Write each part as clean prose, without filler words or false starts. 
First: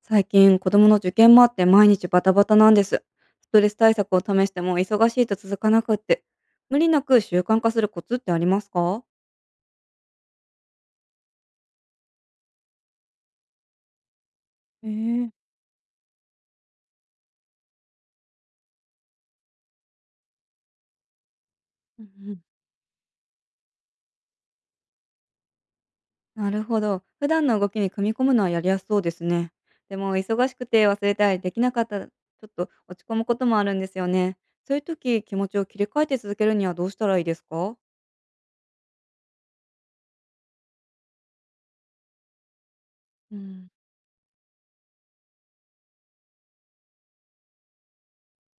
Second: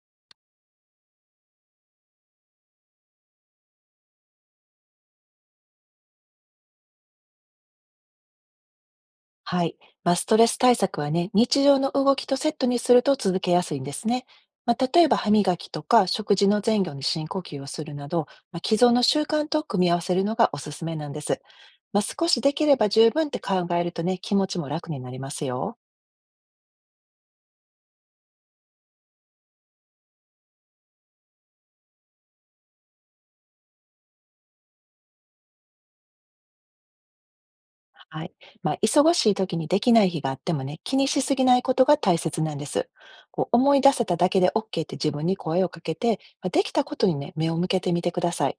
最近、子供の受験もあって毎日バタバタなんです。ストレス対策を試しても忙しいと続かなくって。無理なく習慣化するコツってありますか？はい。まあ、ストレス対策はね、日常の動きとセットにすると続けやすいんですね。まあ、え例えば歯え。磨きとか食事の前後に深呼吸をするなど、まあ、既存の習慣と組み合わせるのがおすすめなんです。まあ、うん少うしん、できれば十分って考えるとね、気持ちも楽になりますよ。なるほど。普段の動きに組み込むのはやりやすそうですね。でも忙しくて忘れたりできなかったら、ちょっと落ち込むこともあるんですよね。そういう時、気持ちを切り替えて続けるにはどうしたらいいですか？はい。まあ、忙しい時にできない日があってもね、気にしすぎないことが大切なんです。うこうん、思い出せただけで OK って自分に声をかけて、まあ、できたことにね、目を向けてみてください。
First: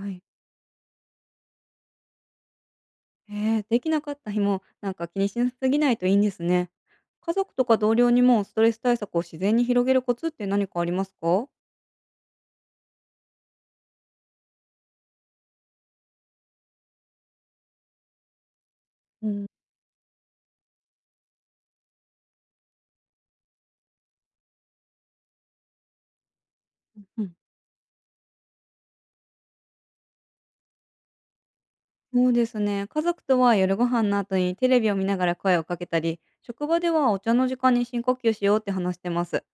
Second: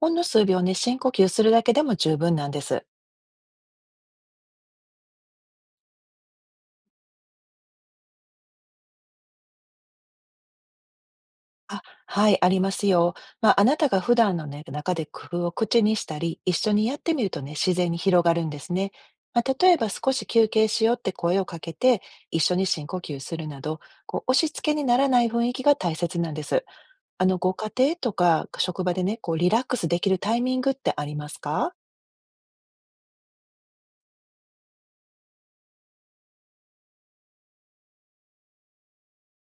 ほんのい。数秒ね、深呼吸するだけでも十分なんです。できなかった日も、なんか気にしすぎないといいんですね。家族とか同僚にもストレス対策を自然に広げるコツって何かありますか？あ、はい、ありますよ。まあ、あなたが普段のね、中で工夫を口にしたり、一緒にやってみるとね、自然に広がるんですね。うまん、あ、例えば少し休憩しようって声をかけて、一緒に深呼吸するなど、こう押し付けにならない雰囲気が大切なんです。うあん、の、ご家庭とか職場でね、こうリラックスできるタイミングってありますか？そうですね。家族とは夜ご飯の後にテレビを見ながら声をかけたり、職場ではお茶の時間に深呼吸しようって話してます。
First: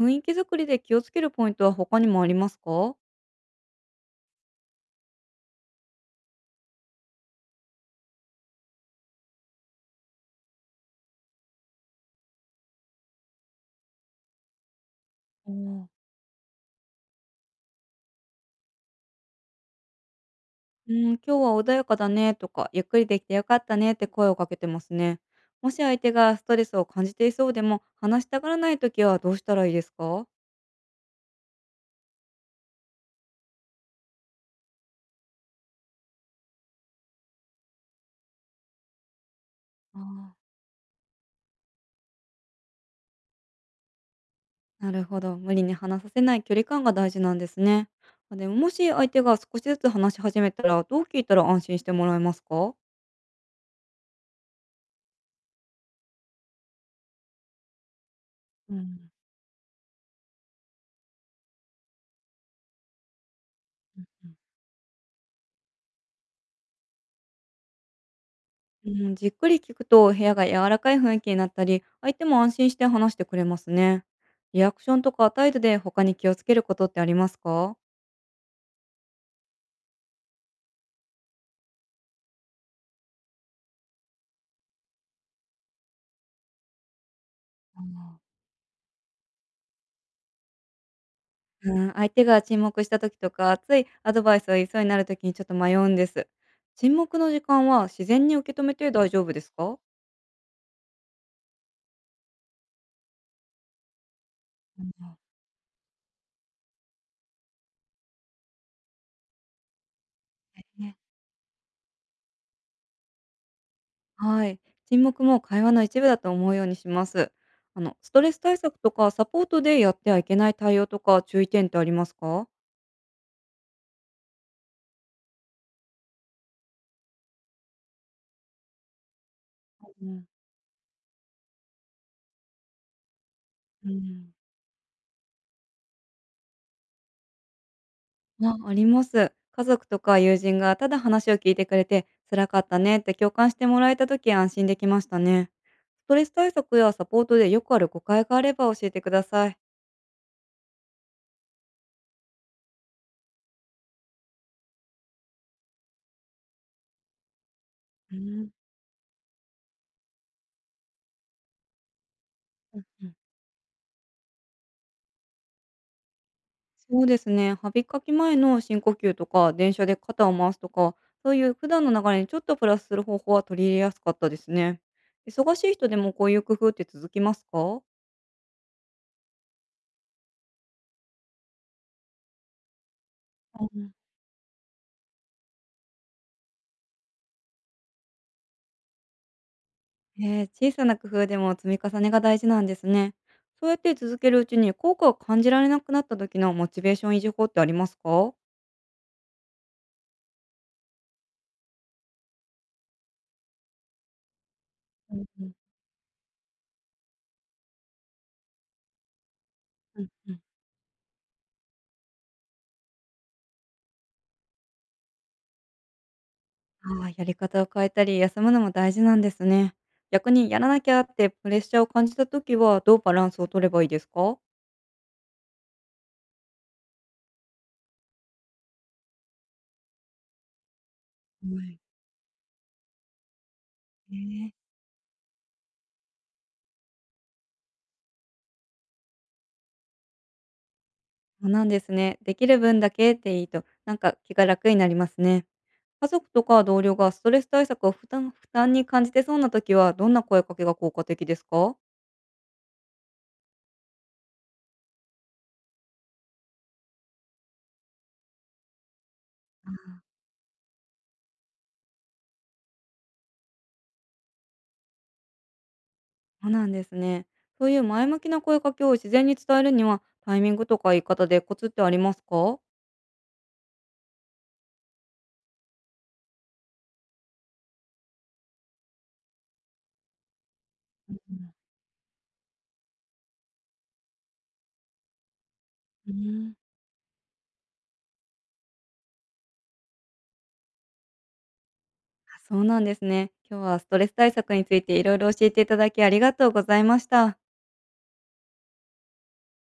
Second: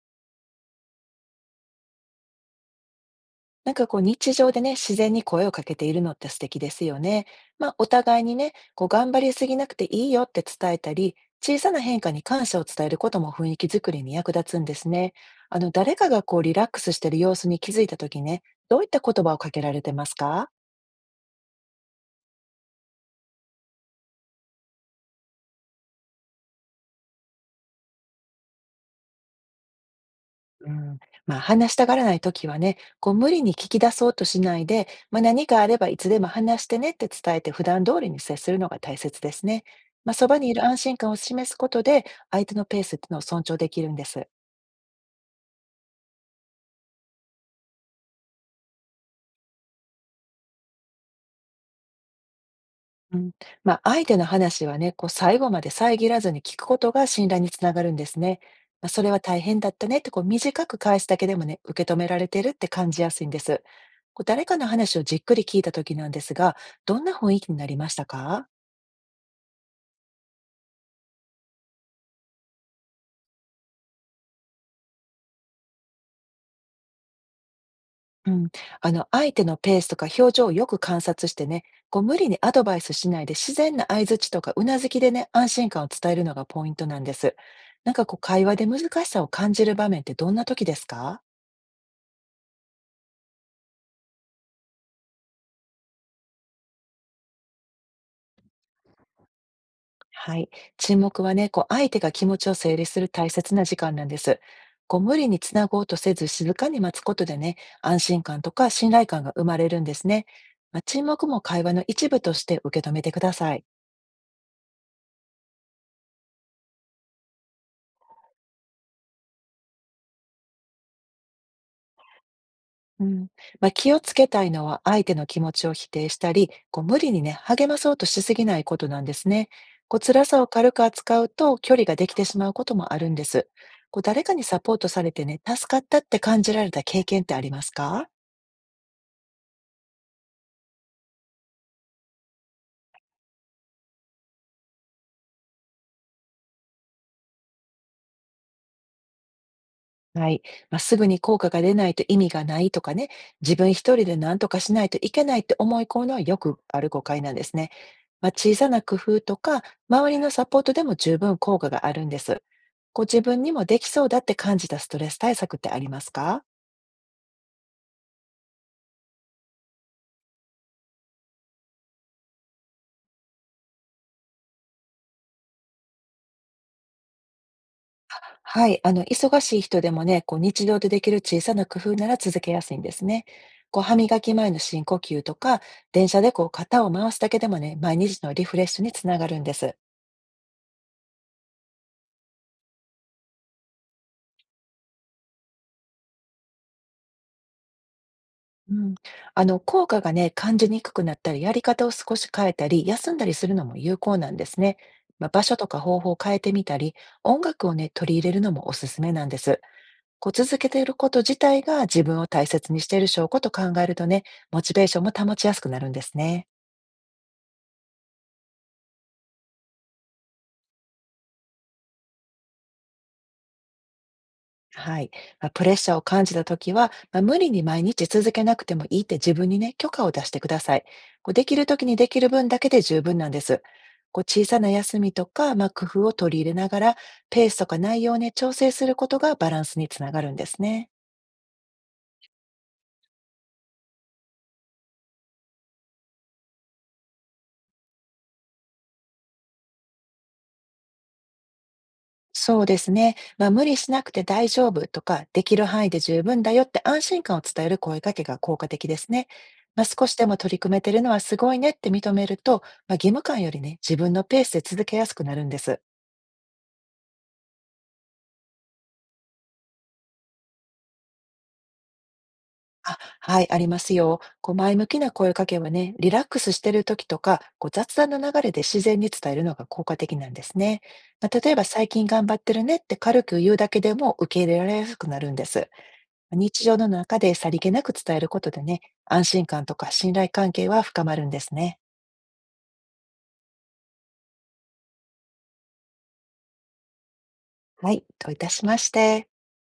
雰囲気作りで気をつけるポイントは他にもありますか？なんかこう日常でね、自然に声をかけているのって素敵ですよね。まあ、お互いにね、こう頑張りすぎなくていいよって伝えたり、小さな変化に感謝を伝えることも雰囲気づくりに役立つんですね。おあの、ー。誰かがこうリラックスしてる様子に気づいた時ね、どういった言葉をかけられてますか？うん、今日は穏やかだねとか、ゆっくりできてよかったねって声をかけてますね。もし相手がストレスを感じていそうでも、話したがらないときはどうしたらいいですか？うん、まあ、話したがらない時はね、こう無理に聞き出そうとしないで、まあ、何かあればいつでも話してねって伝えて普段通りに接するのが大切ですね。あまあ、そばにあ、いる安心感を示すことで、相手のペースっていうのを尊重できるんです。なるほど。無理に話させない距離感が大事なんですね。あ、でも、もし相手が少しずつ話し始めたら、どう聞いたら安心してもらえますか？うん、まあ、相手の話はね、こう最後まで遮らずに聞くことが信頼につながるんですね。うまあ、それん、は大変だったねってこう短く返すだけでもね、受け止められてるって感じやすいんです。こうう誰かの話をじっくり聞いた時なんですが、どんな雰囲気になりましたか？んうん、じっくり聞くと部屋が柔らかい雰囲気になったり、相手も安心して話してくれますね。リアクションとか態度で他に気をつけることってありますか？うん、あの相手のペースとか表情をよく観察してね、こう無理にアドバイスしないで自然な相槌とかうなずきでね、安心感を伝えるのがポイントなんです。なんかこう会話で難しさを感じる場面ってどんな時ですか？うん、相手が沈黙した時とか、ついアドバイスを言いそうになる時にちょっと迷うんです。沈黙の時間は自然に受け止めて大丈夫ですか？はい。沈黙はね、こう相手が気持ちを整理する大切な時間なんです。うん、こう無理につなごうとせず静かに待つことでね、安心感とか信頼感が生まれるんですね。まあ、ね、沈黙も会話の一部として受け止めてください。はい。沈黙も会話の一部だと思うようにします。あの、ストレス対策とかサポートでやってはいけない対応とか注意点ってありますか？うん、まあ、気をつけたいのは相手の気持ちを否定したり、こう無理にね、励まそうとしすぎないことなんですね。こうう辛んさを軽く扱うと距離ができてしまうこともあるんです。うこう誰ん、かにサポートされてね、助かったって感じられた経験ってありますか？あ、あります。家族とか友人がただ話を聞いてくれて、辛かったねって共感してもらえた時、安心できましたね。ストレス対策やサポートでよくある誤解があれば教えてください。はい。まあ、すぐに効果が出ないと意味がないとかね、自分一人で何とかしないといけないって思い込むのはよくある誤解なんですね。うまあ、ん、小さな工夫とか、周りのサポートでも十分効果があるんです。うんごうん。自分にもできそうだって感じたストレス対策ってありますか？そうですね。歯磨き前の深呼吸とか、電車で肩を回すとか、そういう普段の流れにちょっとプラスする方法は取り入れやすかったですね。忙しい人でもこういう工夫って続きますか？はい、あの、忙しい人でもね、こう日常でできる小さな工夫なら続けやすいんですね。こう歯磨き前の深呼吸とか、電車でこう肩を回すだけでもね、毎日のリフレッシュにつながるんです。ええ、小さな工夫でも積み重ねが大事なんですね。そうやって続けるうちに効果を感じられなくなった時のモチベーション維持法ってありますか？うん、あの効果がね、感じにくくなったり、やり方を少し変えたり、休んだりするのも有効なんですね。うんまあ、場うん、所とか方法を変えてみたり、音楽をね、取り入れるのもおすすめなんです。うんこううん、続けていること自体が自分を大切にしている証拠と考えるとね、モチベーションも保ちやすくなるんですね。ああー、やり方を変えたり休むのも大事なんですね。逆にやらなきゃってプレッシャーを感じた時はどうバランスを取ればいいですか？はい。まあ、プレッシャーを感じたときは、まあ、無理に毎日続けなくてもいいって自分にね、許可を出してください。こう、できるときにはできる分だけで十分なんです。こう、い小ね、さな休みとか、まあ、工夫を取り入れながら、ペースとか内容をね、調整することがバランスにつながるんですね。そうなんですね。できる分だけっていいと、なんか気が楽になりますね。家族とか同僚がストレス対策を負担負担に感じてそうな時は、どんな声かけが効果的ですか？そうですね。まあ、無理しなくて大丈夫とか、できる範囲で十分だよって安心感を伝える声かけが効果的ですね。まあ、少しでも取り組めてるのはすごいねって認めると、まあ、義務感よりね、自分のペースで続けやすくなるんです。そうなんですね。そういう前向きな声かけを自然に伝えるには、タイミングとか言い方でコツってありますか？あ、はい、ありますよ。こう前向きな声かけはね、リラックスしてる時とか、こう雑談の流れで自然に伝えるのが効果的なんですね。まあ、例えば最近頑張ってるねって軽く言うだけでも受け入れられやすくなるんです。うまん。日常の中でさりげなく伝えることでね、安心感とか信頼関係は深まるんですね。あ、そうなんですね。今日はストレス対策についていろいろ教えていただき、ありがとうございました。はい、といたしまして。